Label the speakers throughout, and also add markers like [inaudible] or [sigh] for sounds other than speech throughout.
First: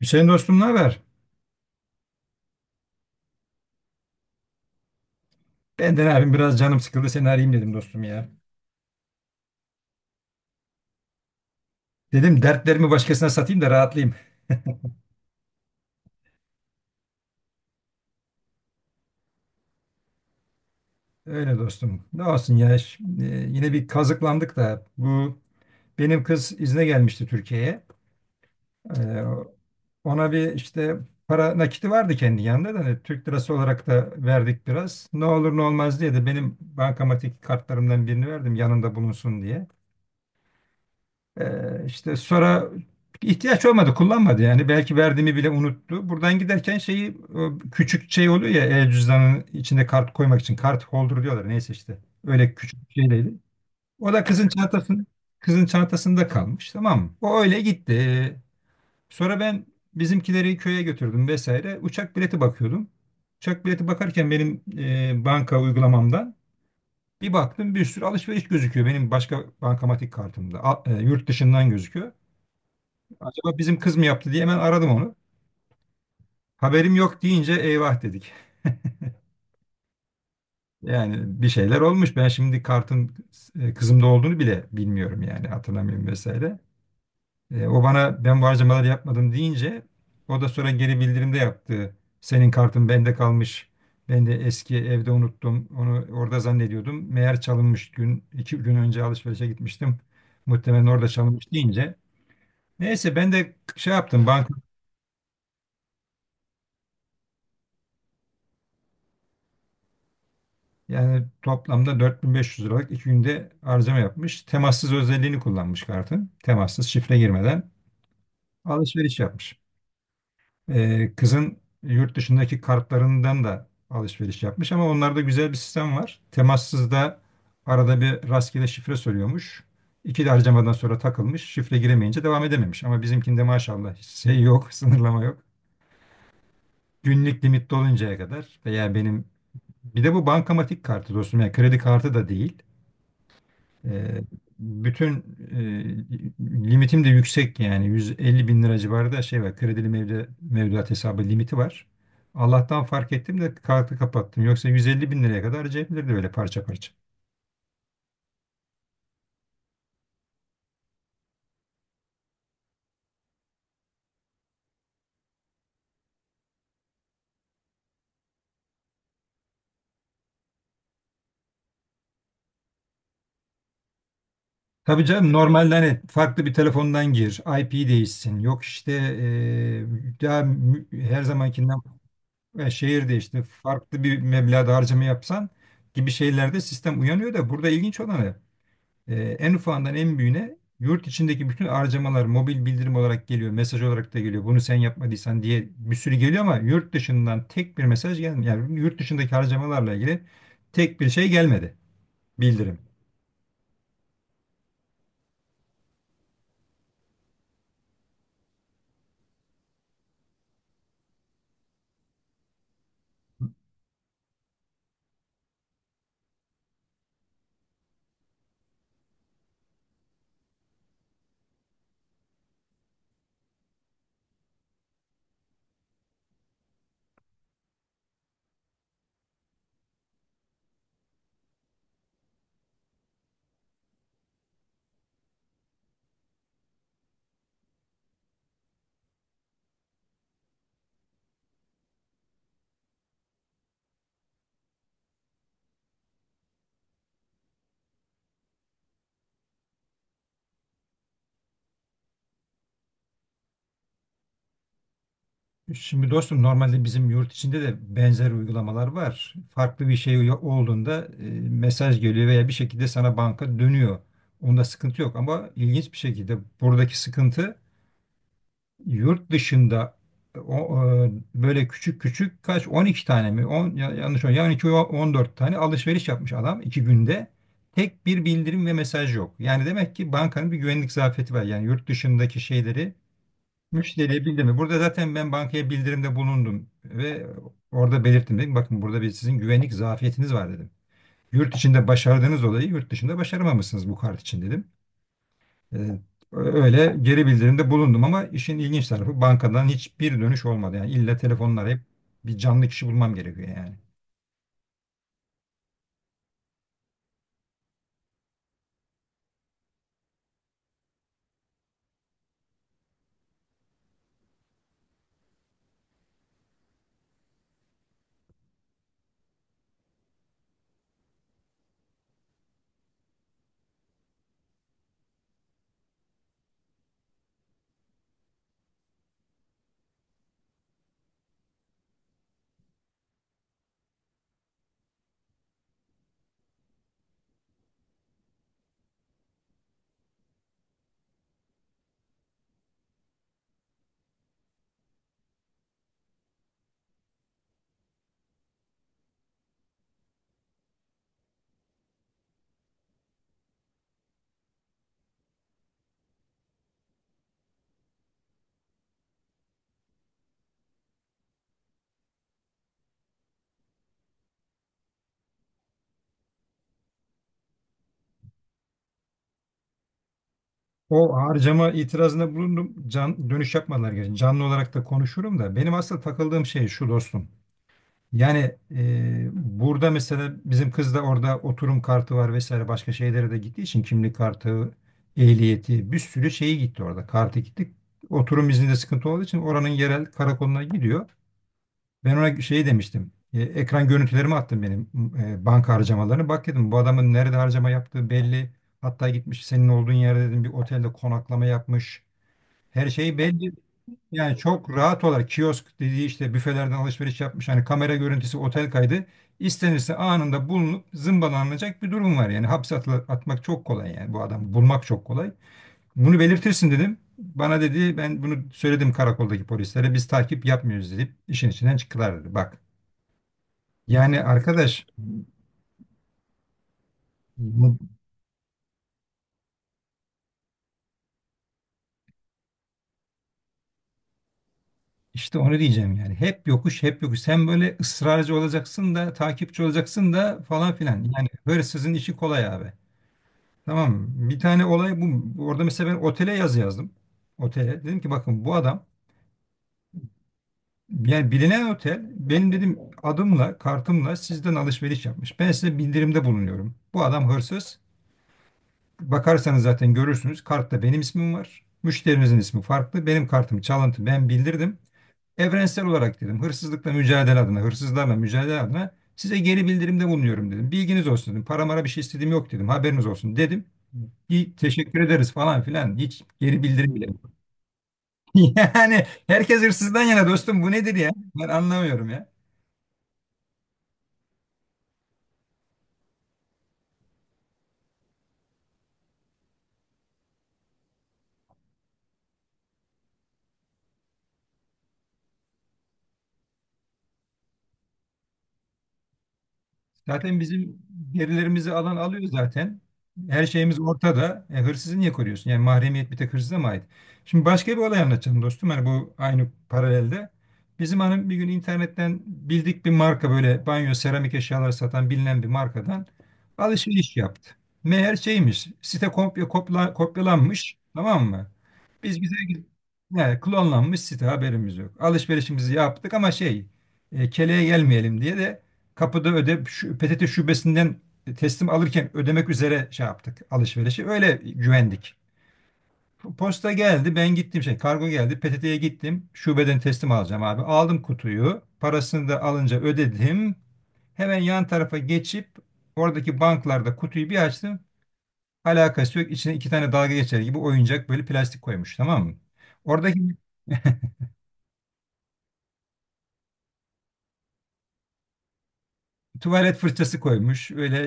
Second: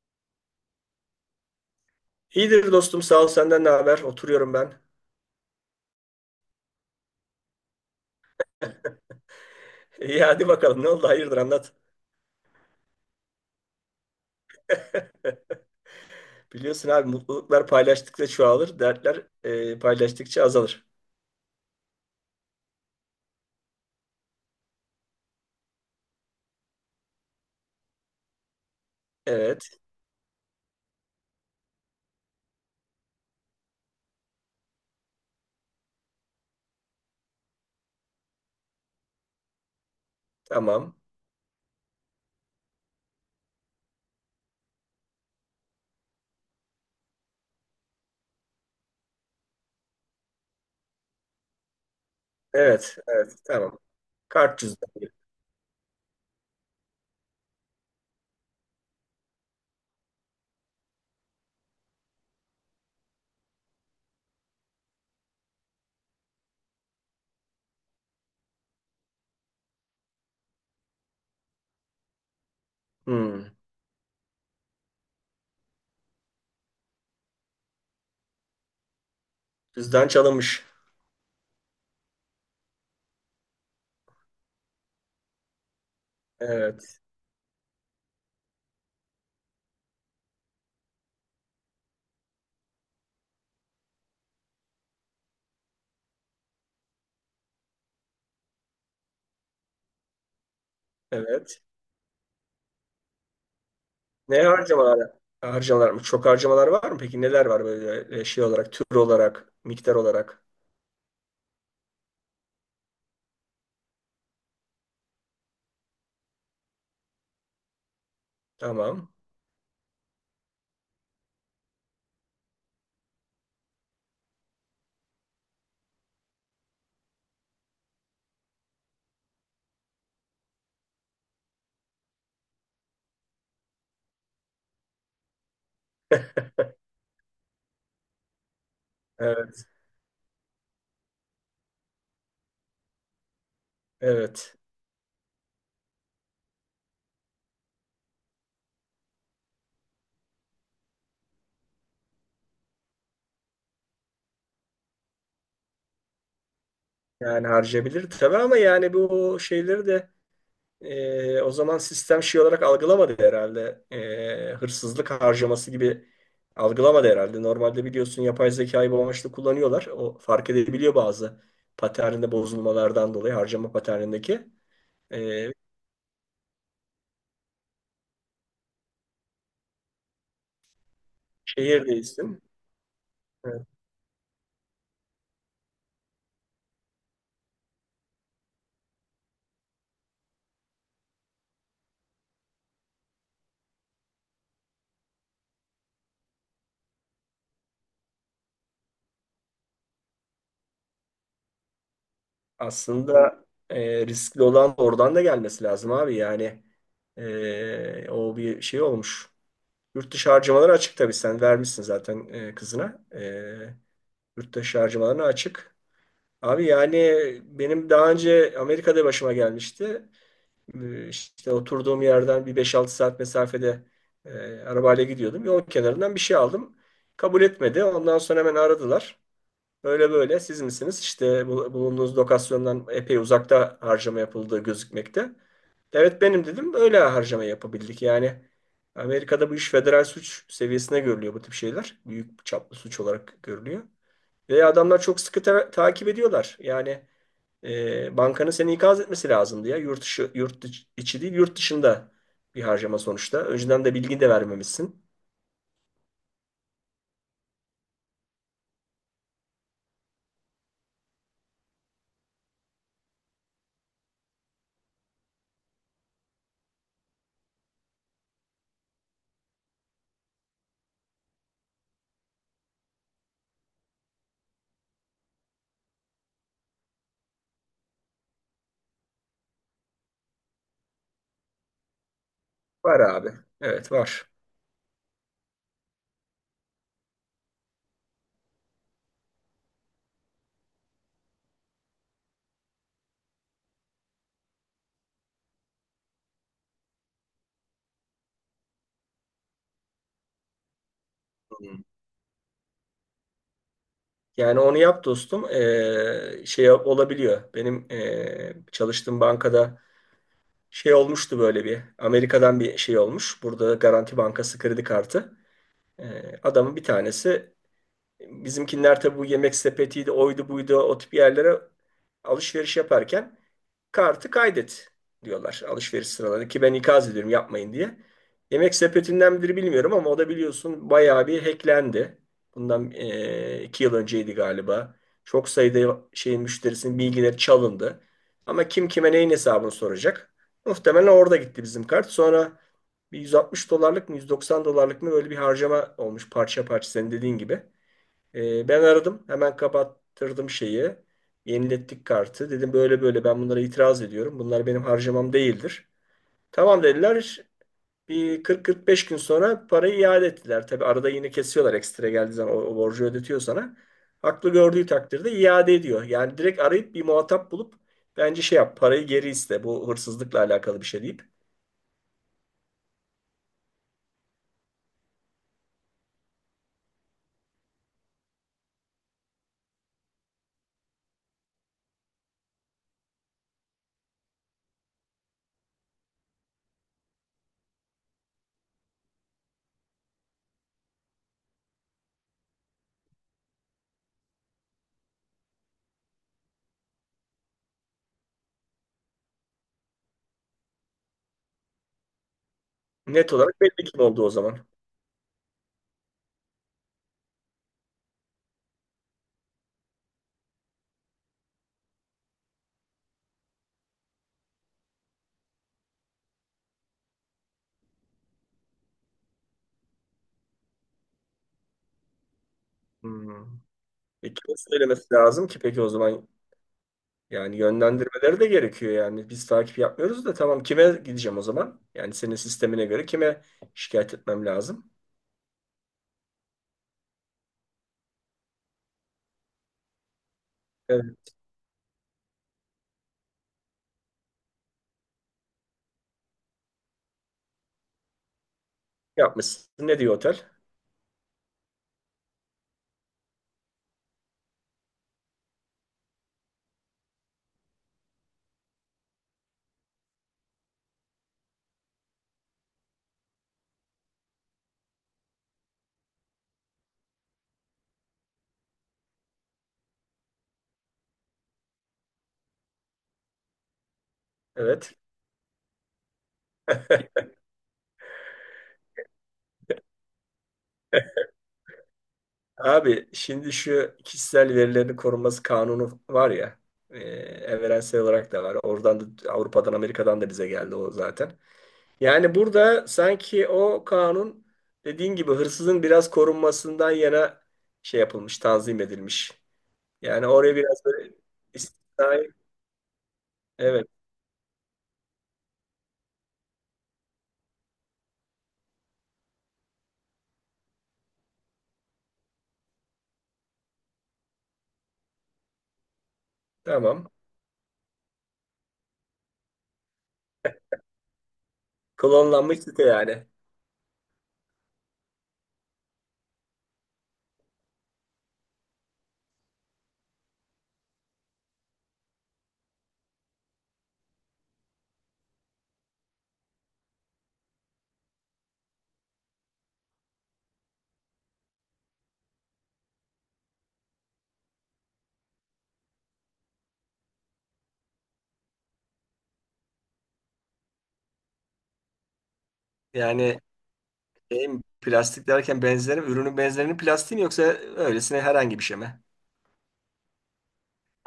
Speaker 1: Hüseyin dostum, ne haber?
Speaker 2: İyidir dostum sağ ol senden ne haber? Oturuyorum ben.
Speaker 1: Benden abim biraz canım sıkıldı, seni arayayım dedim dostum ya.
Speaker 2: [laughs] İyi hadi bakalım ne oldu hayırdır anlat.
Speaker 1: Dedim dertlerimi başkasına satayım da rahatlayayım.
Speaker 2: [laughs] Biliyorsun abi mutluluklar paylaştıkça çoğalır, dertler paylaştıkça azalır.
Speaker 1: Öyle dostum. Ne olsun ya, şimdi yine bir kazıklandık da bu benim kız izne gelmişti Türkiye'ye. Ee,
Speaker 2: Evet
Speaker 1: ona bir işte para nakiti vardı kendi yanında da hani Türk lirası olarak da verdik biraz. Ne olur ne olmaz diye de benim bankamatik kartlarımdan birini verdim yanında bulunsun diye.
Speaker 2: tamam.
Speaker 1: İşte sonra ihtiyaç olmadı, kullanmadı yani. Belki verdiğimi bile unuttu. Buradan giderken şeyi, o küçük şey oluyor ya, el cüzdanının içine kart koymak için kart holder diyorlar. Neyse işte. Öyle küçük bir
Speaker 2: Evet evet
Speaker 1: şeyleydi.
Speaker 2: tamam.
Speaker 1: O da
Speaker 2: Kart cüzdan.
Speaker 1: kızın çantasında kalmış, tamam mı? O öyle gitti. Sonra ben bizimkileri köye götürdüm vesaire. Uçak bileti bakıyordum. Uçak bileti bakarken benim banka uygulamamdan bir baktım, bir sürü alışveriş gözüküyor benim başka bankamatik kartımda. Yurt dışından gözüküyor.
Speaker 2: Hmm,
Speaker 1: Acaba bizim kız mı yaptı diye hemen aradım onu. Haberim yok deyince eyvah dedik.
Speaker 2: Cüzdan çalınmış.
Speaker 1: Yani bir şeyler olmuş. Ben şimdi kartın kızımda olduğunu bile bilmiyorum yani, hatırlamıyorum vesaire.
Speaker 2: Evet
Speaker 1: O bana ben bu harcamaları yapmadım deyince, o da sonra geri bildirimde yaptı. Senin kartın bende kalmış. Ben de eski evde unuttum. Onu orada zannediyordum. Meğer çalınmış, iki gün önce alışverişe gitmiştim. Muhtemelen orada çalınmış
Speaker 2: evet.
Speaker 1: deyince. Neyse ben de şey yaptım.
Speaker 2: Ne harcamalar? Harcamalar mı? Çok harcamalar var mı? Peki neler var böyle şey olarak, tür olarak, miktar olarak?
Speaker 1: Yani toplamda 4.500 liralık iki günde harcama yapmış. Temassız özelliğini kullanmış kartın. Temassız şifre girmeden
Speaker 2: Tamam.
Speaker 1: alışveriş yapmış. Kızın yurt dışındaki kartlarından da alışveriş yapmış ama onlarda güzel bir sistem var. Temassızda arada bir rastgele şifre soruyormuş. İki de harcamadan sonra takılmış. Şifre giremeyince devam edememiş. Ama bizimkinde maşallah hiç şey yok, [laughs] sınırlama yok. Günlük limit doluncaya kadar veya benim,
Speaker 2: Evet
Speaker 1: bir de bu bankamatik kartı dostum yani, kredi kartı da değil. Ee,
Speaker 2: evet.
Speaker 1: bütün limitim de yüksek yani, 150 bin lira civarı da şey var, kredili mevduat hesabı limiti var. Allah'tan fark ettim de kartı kapattım. Yoksa 150 bin liraya kadar harcayabilirdi böyle parça parça.
Speaker 2: Yani harcayabilir tabii ama yani bu şeyleri de. O zaman sistem şey olarak algılamadı herhalde. Hırsızlık harcaması gibi algılamadı herhalde. Normalde biliyorsun yapay zekayı bu amaçla kullanıyorlar. O fark edebiliyor bazı paterninde bozulmalardan dolayı harcama paternindeki.
Speaker 1: Tabii canım,
Speaker 2: Ee,
Speaker 1: normalde hani farklı bir telefondan gir, IP değişsin. Yok işte daha her zamankinden
Speaker 2: Şehir değilsin.
Speaker 1: şehir değişti.
Speaker 2: Evet.
Speaker 1: Farklı bir meblağda harcama yapsan gibi şeylerde sistem uyanıyor da, burada ilginç olanı, en ufağından en büyüğüne yurt içindeki bütün harcamalar mobil bildirim olarak geliyor, mesaj olarak da geliyor. Bunu sen yapmadıysan diye bir sürü geliyor ama yurt dışından tek bir mesaj gelmiyor. Yani yurt dışındaki harcamalarla ilgili tek bir şey gelmedi, bildirim.
Speaker 2: Aslında riskli olan oradan da gelmesi lazım abi. Yani o bir şey olmuş. Yurt dışı harcamaları açık tabii. Sen vermişsin zaten kızına. Yurt dışı harcamalarına açık. Abi yani benim daha önce Amerika'da başıma gelmişti. İşte oturduğum yerden bir 5-6 saat mesafede e, arabayla gidiyordum. Yol kenarından bir şey aldım. Kabul etmedi. Ondan sonra hemen aradılar. Böyle böyle siz misiniz? İşte bulunduğunuz lokasyondan epey uzakta harcama yapıldığı gözükmekte. Evet benim dedim. Öyle harcama yapabildik. Yani Amerika'da bu iş federal suç seviyesine görülüyor bu tip şeyler. Büyük çaplı suç olarak görülüyor. Ve adamlar çok sıkı takip ediyorlar. Yani bankanın seni ikaz etmesi lazımdı ya. Yurt dışı, yurt dışı- içi değil, yurt dışında bir harcama sonuçta. Önceden de bilgi de vermemişsin.
Speaker 1: Şimdi dostum, normalde bizim yurt içinde de benzer uygulamalar var. Farklı bir şey olduğunda mesaj geliyor veya bir şekilde sana banka dönüyor. Onda sıkıntı yok ama ilginç bir şekilde buradaki sıkıntı, yurt dışında böyle küçük küçük, kaç 12 tane mi, 10 yanlış mı yani, iki on dört tane alışveriş yapmış adam iki günde, tek bir bildirim ve mesaj yok. Yani demek ki bankanın bir güvenlik zafiyeti var. Yani yurt dışındaki şeyleri
Speaker 2: Var abi. Evet
Speaker 1: müşteriye
Speaker 2: var.
Speaker 1: bildirme. Burada zaten ben bankaya bildirimde bulundum ve orada belirttim, dedim. Bakın, burada bir sizin güvenlik zafiyetiniz var dedim. Yurt içinde başardığınız olayı yurt dışında başaramamışsınız bu kart için dedim. E, öyle geri bildirimde bulundum ama işin ilginç tarafı bankadan hiçbir dönüş olmadı. Yani illa telefonla
Speaker 2: Hı.
Speaker 1: arayıp bir canlı kişi bulmam gerekiyor yani.
Speaker 2: Yani onu yap dostum. Şey olabiliyor. Benim çalıştığım bankada şey olmuştu böyle bir. Amerika'dan bir şey olmuş. Burada Garanti Bankası kredi kartı. Adamın bir tanesi, bizimkiler tabi bu yemek sepetiydi, oydu buydu o tip yerlere alışveriş yaparken kartı kaydet diyorlar alışveriş sıralarında ki ben ikaz ediyorum yapmayın diye. Yemek sepetinden midir bilmiyorum ama o da biliyorsun bayağı bir hacklendi. Bundan 2 yıl önceydi galiba. Çok sayıda şeyin müşterisinin bilgileri çalındı. Ama kim kime neyin hesabını soracak? Muhtemelen orada gitti bizim kart. Sonra bir 160 dolarlık mı 190 dolarlık mı böyle bir harcama olmuş parça parça senin dediğin gibi. Ben aradım. Hemen kapattırdım şeyi. Yenilettik kartı. Dedim böyle böyle ben bunlara itiraz ediyorum. Bunlar benim harcamam değildir. Tamam dediler. Bir 40-45 gün sonra parayı iade ettiler. Tabi arada yine kesiyorlar, ekstra geldiği zaman o borcu ödetiyor sana. Haklı gördüğü takdirde iade ediyor. Yani direkt arayıp bir muhatap bulup bence şey yap, parayı geri iste. Bu hırsızlıkla alakalı bir şey
Speaker 1: O
Speaker 2: deyip
Speaker 1: harcama itirazında bulundum. Dönüş yapmadılar gerçi. Canlı olarak da konuşurum da. Benim asıl takıldığım şey şu dostum. Yani burada mesela bizim kız da orada oturum kartı var vesaire, başka şeylere de gittiği için kimlik kartı, ehliyeti, bir sürü şeyi gitti orada. Kartı gitti. Oturum izninde sıkıntı olduğu için oranın yerel karakoluna gidiyor. Ben ona şey demiştim. Ekran görüntülerimi attım benim banka harcamalarını. Bak dedim, bu adamın nerede harcama yaptığı belli. Hatta gitmiş senin olduğun yerde dedim, bir otelde konaklama yapmış. Her şey
Speaker 2: net
Speaker 1: belli.
Speaker 2: olarak belli kim oldu o
Speaker 1: Yani
Speaker 2: zaman.
Speaker 1: çok rahat olarak kiosk dediği işte büfelerden alışveriş yapmış. Hani kamera görüntüsü, otel kaydı. İstenirse anında bulunup zımbalanacak bir durum var. Yani hapse atmak çok kolay yani, bu adamı bulmak çok kolay. Bunu belirtirsin dedim. Bana dedi ben bunu söyledim karakoldaki polislere, biz takip yapmıyoruz deyip işin içinden çıktılar dedi. Bak
Speaker 2: Hmm.
Speaker 1: yani
Speaker 2: Kime
Speaker 1: arkadaş,
Speaker 2: söylemesi lazım ki peki o zaman? Yani
Speaker 1: bu-
Speaker 2: yönlendirmeleri de gerekiyor yani. Biz takip yapmıyoruz da tamam kime gideceğim o zaman? Yani senin sistemine göre kime şikayet etmem lazım?
Speaker 1: işte onu diyeceğim yani. Hep yokuş, hep yokuş. Sen böyle ısrarcı olacaksın da, takipçi olacaksın da falan filan.
Speaker 2: Evet,
Speaker 1: Yani hırsızın işi kolay abi. Tamam mı? Bir tane olay bu. Orada mesela ben otele yazı yazdım. Otele. Dedim ki bakın bu adam,
Speaker 2: yapmışsın. Ne diyor otel?
Speaker 1: yani bilinen otel, benim dedim adımla kartımla sizden alışveriş yapmış. Ben size bildirimde bulunuyorum. Bu adam hırsız. Bakarsanız zaten görürsünüz. Kartta benim ismim var. Müşterinizin ismi farklı. Benim kartım çalıntı. Ben bildirdim. Evrensel olarak dedim, hırsızlıkla mücadele adına, hırsızlarla mücadele adına size geri bildirimde bulunuyorum dedim. Bilginiz olsun dedim. Para mara bir şey istediğim yok dedim. Haberiniz olsun dedim. İyi,
Speaker 2: Evet.
Speaker 1: teşekkür ederiz falan filan. Hiç geri bildirim bile
Speaker 2: [laughs]
Speaker 1: yok. [laughs] Yani herkes hırsızdan yana dostum, bu nedir ya? Ben anlamıyorum ya.
Speaker 2: Abi şimdi şu kişisel verilerin korunması kanunu var ya, evrensel olarak da var. Oradan da Avrupa'dan Amerika'dan da bize geldi o zaten. Yani burada sanki o kanun dediğin gibi hırsızın biraz korunmasından yana şey yapılmış, tanzim edilmiş. Yani
Speaker 1: Zaten
Speaker 2: oraya
Speaker 1: bizim
Speaker 2: biraz böyle
Speaker 1: gerilerimizi alan alıyor
Speaker 2: istisnai.
Speaker 1: zaten. Her şeyimiz
Speaker 2: Evet,
Speaker 1: ortada. E, hırsızı niye koruyorsun? Yani mahremiyet bir tek hırsıza mı ait? Şimdi başka bir olay anlatacağım dostum. Hani bu aynı paralelde. Bizim hanım bir gün internetten bildik bir marka, böyle banyo seramik eşyalar satan bilinen bir markadan
Speaker 2: tamam.
Speaker 1: alışveriş yaptı. Meğer şeymiş, site kopyalanmış, tamam mı? Biz bize
Speaker 2: Klonlanmış site yani.
Speaker 1: he, klonlanmış site haberimiz yok. Alışverişimizi yaptık ama şey, keleğe gelmeyelim diye de kapıda öde, PTT şubesinden teslim alırken ödemek üzere şey yaptık alışverişi. Öyle güvendik. Posta geldi, ben gittim şey, kargo geldi, PTT'ye gittim, şubeden teslim alacağım abi. Aldım kutuyu, parasını da alınca ödedim. Hemen yan tarafa geçip oradaki banklarda kutuyu bir açtım. Alakası yok. İçine iki tane dalga geçer gibi oyuncak böyle plastik koymuş, tamam mı? Oradaki
Speaker 2: Yani şeyim, plastik derken benzerim, ürünün benzerinin plastiği mi yoksa öylesine herhangi bir şey mi?
Speaker 1: tuvalet fırçası koymuş. Öyle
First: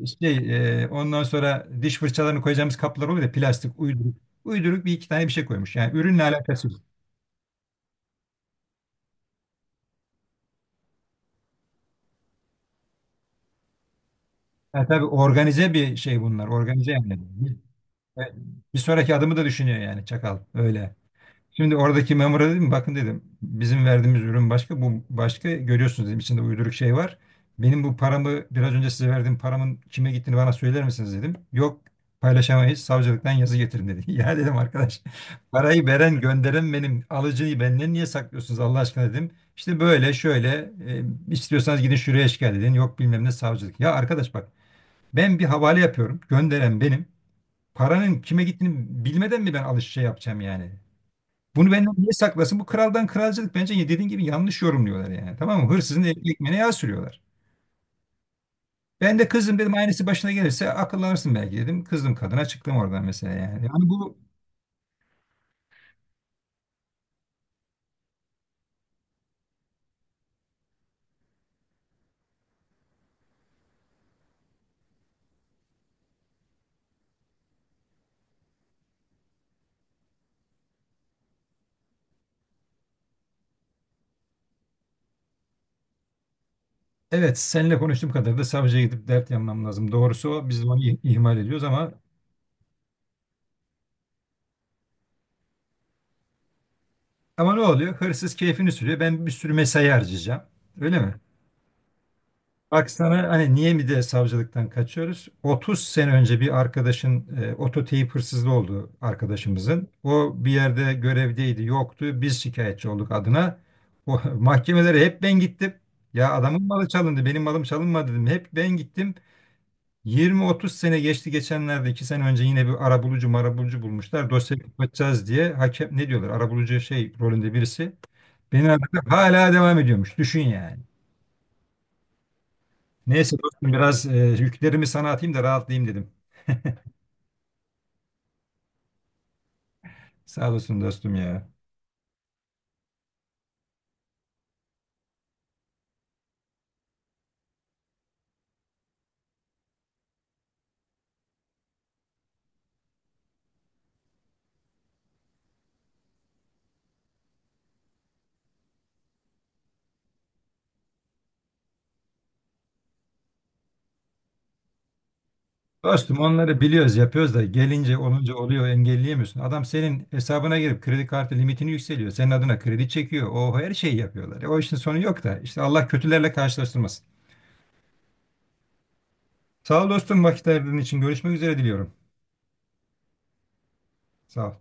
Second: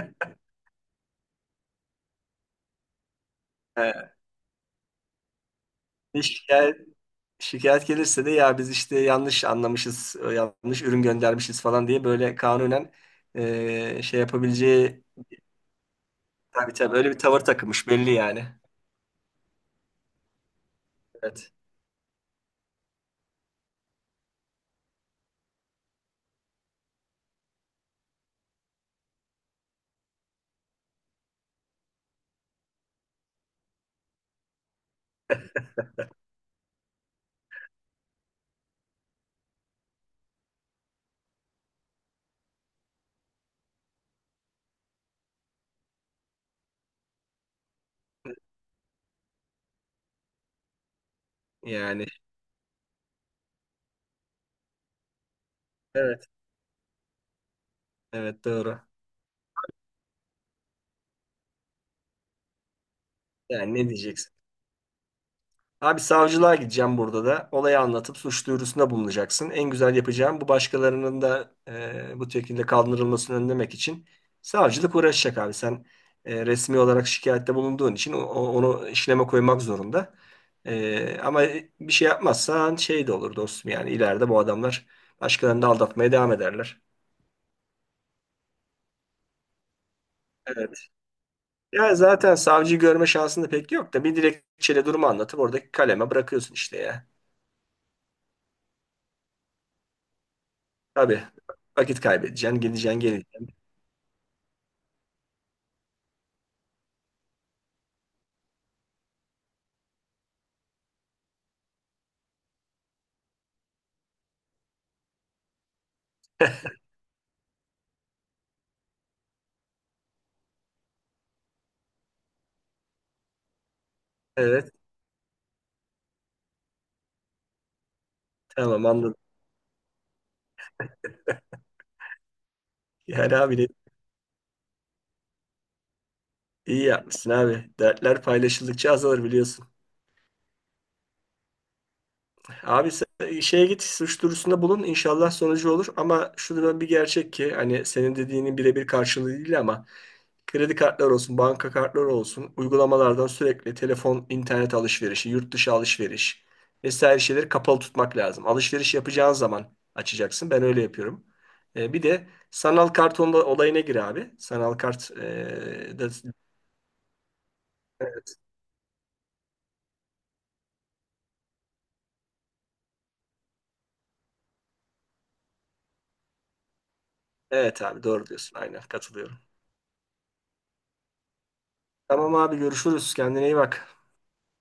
Speaker 1: e, ondan sonra diş fırçalarını koyacağımız kaplar oluyor ya, plastik
Speaker 2: He.
Speaker 1: uyduruk. Uyduruk bir iki tane bir şey koymuş. Yani ürünle
Speaker 2: Bir
Speaker 1: alakası
Speaker 2: Şikayet,
Speaker 1: yok.
Speaker 2: şikayet gelirse de ya biz işte yanlış anlamışız, yanlış ürün göndermişiz falan diye böyle kanunen şey
Speaker 1: Yani
Speaker 2: yapabileceği.
Speaker 1: tabii organize bir şey bunlar.
Speaker 2: Tabii
Speaker 1: Organize
Speaker 2: tabii
Speaker 1: yani.
Speaker 2: öyle bir tavır
Speaker 1: Bir,
Speaker 2: takılmış belli yani.
Speaker 1: bir sonraki adımı da düşünüyor yani çakal. Öyle.
Speaker 2: Evet.
Speaker 1: Şimdi oradaki memura dedim, bakın dedim bizim verdiğimiz ürün başka, bu başka, görüyorsunuz dedim içinde uyduruk şey var. Benim bu paramı, biraz önce size verdiğim paramın kime gittiğini bana söyler misiniz dedim. Yok, paylaşamayız, savcılıktan yazı getirin dedi. [laughs] Ya dedim arkadaş, parayı veren gönderen benim, alıcıyı benden niye saklıyorsunuz Allah aşkına dedim. İşte böyle şöyle, e, istiyorsanız gidin şuraya şikayet edin, yok bilmem ne savcılık. Ya arkadaş bak, ben bir havale yapıyorum, gönderen benim, paranın kime gittiğini bilmeden mi ben alış şey yapacağım yani. Bunu benden
Speaker 2: Yani
Speaker 1: niye saklasın? Bu kraldan kralcılık bence ya, dediğin gibi yanlış yorumluyorlar yani. Tamam mı? Hırsızın
Speaker 2: evet.
Speaker 1: ekmeğine yağ sürüyorlar.
Speaker 2: Evet doğru.
Speaker 1: Ben de kızım dedim, aynısı başına gelirse akıllanırsın belki dedim. Kızdım kadına, çıktım oradan mesela yani.
Speaker 2: Yani
Speaker 1: Yani
Speaker 2: ne
Speaker 1: bu,
Speaker 2: diyeceksin? Abi savcılığa gideceğim burada da. Olayı anlatıp suç duyurusunda bulunacaksın. En güzel yapacağım bu, başkalarının da bu şekilde kaldırılmasını önlemek için savcılık uğraşacak abi. Sen resmi olarak şikayette bulunduğun için onu işleme koymak zorunda. Ama bir şey yapmazsan şey de olur dostum, yani ileride bu adamlar başkalarını da aldatmaya devam ederler.
Speaker 1: evet, seninle konuştuğum kadar da savcıya gidip dert yanmam lazım. Doğrusu o, biz de
Speaker 2: Evet.
Speaker 1: onu ihmal ediyoruz ama
Speaker 2: Ya zaten savcıyı görme şansın da pek yok da bir dilekçeyle durumu anlatıp oradaki kaleme bırakıyorsun işte ya.
Speaker 1: ama ne oluyor? Hırsız keyfini sürüyor. Ben bir sürü mesai harcayacağım. Öyle mi?
Speaker 2: Tabii. Vakit kaybedeceksin,
Speaker 1: Bak
Speaker 2: gideceksin,
Speaker 1: sana
Speaker 2: geleceksin.
Speaker 1: hani niye mi de savcılıktan kaçıyoruz? 30 sene önce bir arkadaşın ototeyip hırsızlığı oldu arkadaşımızın. O bir yerde görevdeydi, yoktu. Biz şikayetçi olduk adına. O, [laughs] mahkemelere hep ben gittim. Ya adamın malı çalındı, benim malım çalınmadı dedim. Hep ben gittim. 20-30 sene geçti, geçenlerde 2 sene önce yine bir arabulucu marabulucu bulmuşlar. Dosyayı
Speaker 2: Evet
Speaker 1: kapatacağız diye, hakem ne diyorlar, arabulucu şey rolünde birisi. Beni aradı,
Speaker 2: tamam anladım.
Speaker 1: hala devam ediyormuş. Düşün yani.
Speaker 2: Yani
Speaker 1: Neyse
Speaker 2: abi de
Speaker 1: dostum, biraz yüklerimi sana atayım da rahatlayayım dedim.
Speaker 2: iyi yapmışsın abi. Dertler paylaşıldıkça azalır biliyorsun.
Speaker 1: Sağ olasın dostum ya.
Speaker 2: Abi sen şeye git, suç duyurusunda bulun inşallah sonucu olur. Ama şunun bir gerçek ki hani senin dediğinin birebir karşılığı değil ama kredi kartları olsun, banka kartları olsun uygulamalardan sürekli telefon, internet alışverişi, yurt dışı alışveriş vesaire şeyleri kapalı tutmak lazım. Alışveriş yapacağın zaman açacaksın. Ben öyle yapıyorum. Bir de sanal kart olayına gir abi. Sanal kart da.
Speaker 1: Dostum onları biliyoruz, yapıyoruz da gelince olunca oluyor, engelleyemiyorsun. Adam senin hesabına girip kredi kartı limitini yükseliyor. Senin adına kredi çekiyor. O her şeyi yapıyorlar. E, o işin sonu yok da işte, Allah kötülerle karşılaştırmasın.
Speaker 2: Evet abi doğru diyorsun. Aynen katılıyorum.
Speaker 1: Sağ ol dostum vakit ayırdığın için, görüşmek üzere diliyorum.
Speaker 2: Tamam abi görüşürüz. Kendine iyi bak.
Speaker 1: Sağ ol.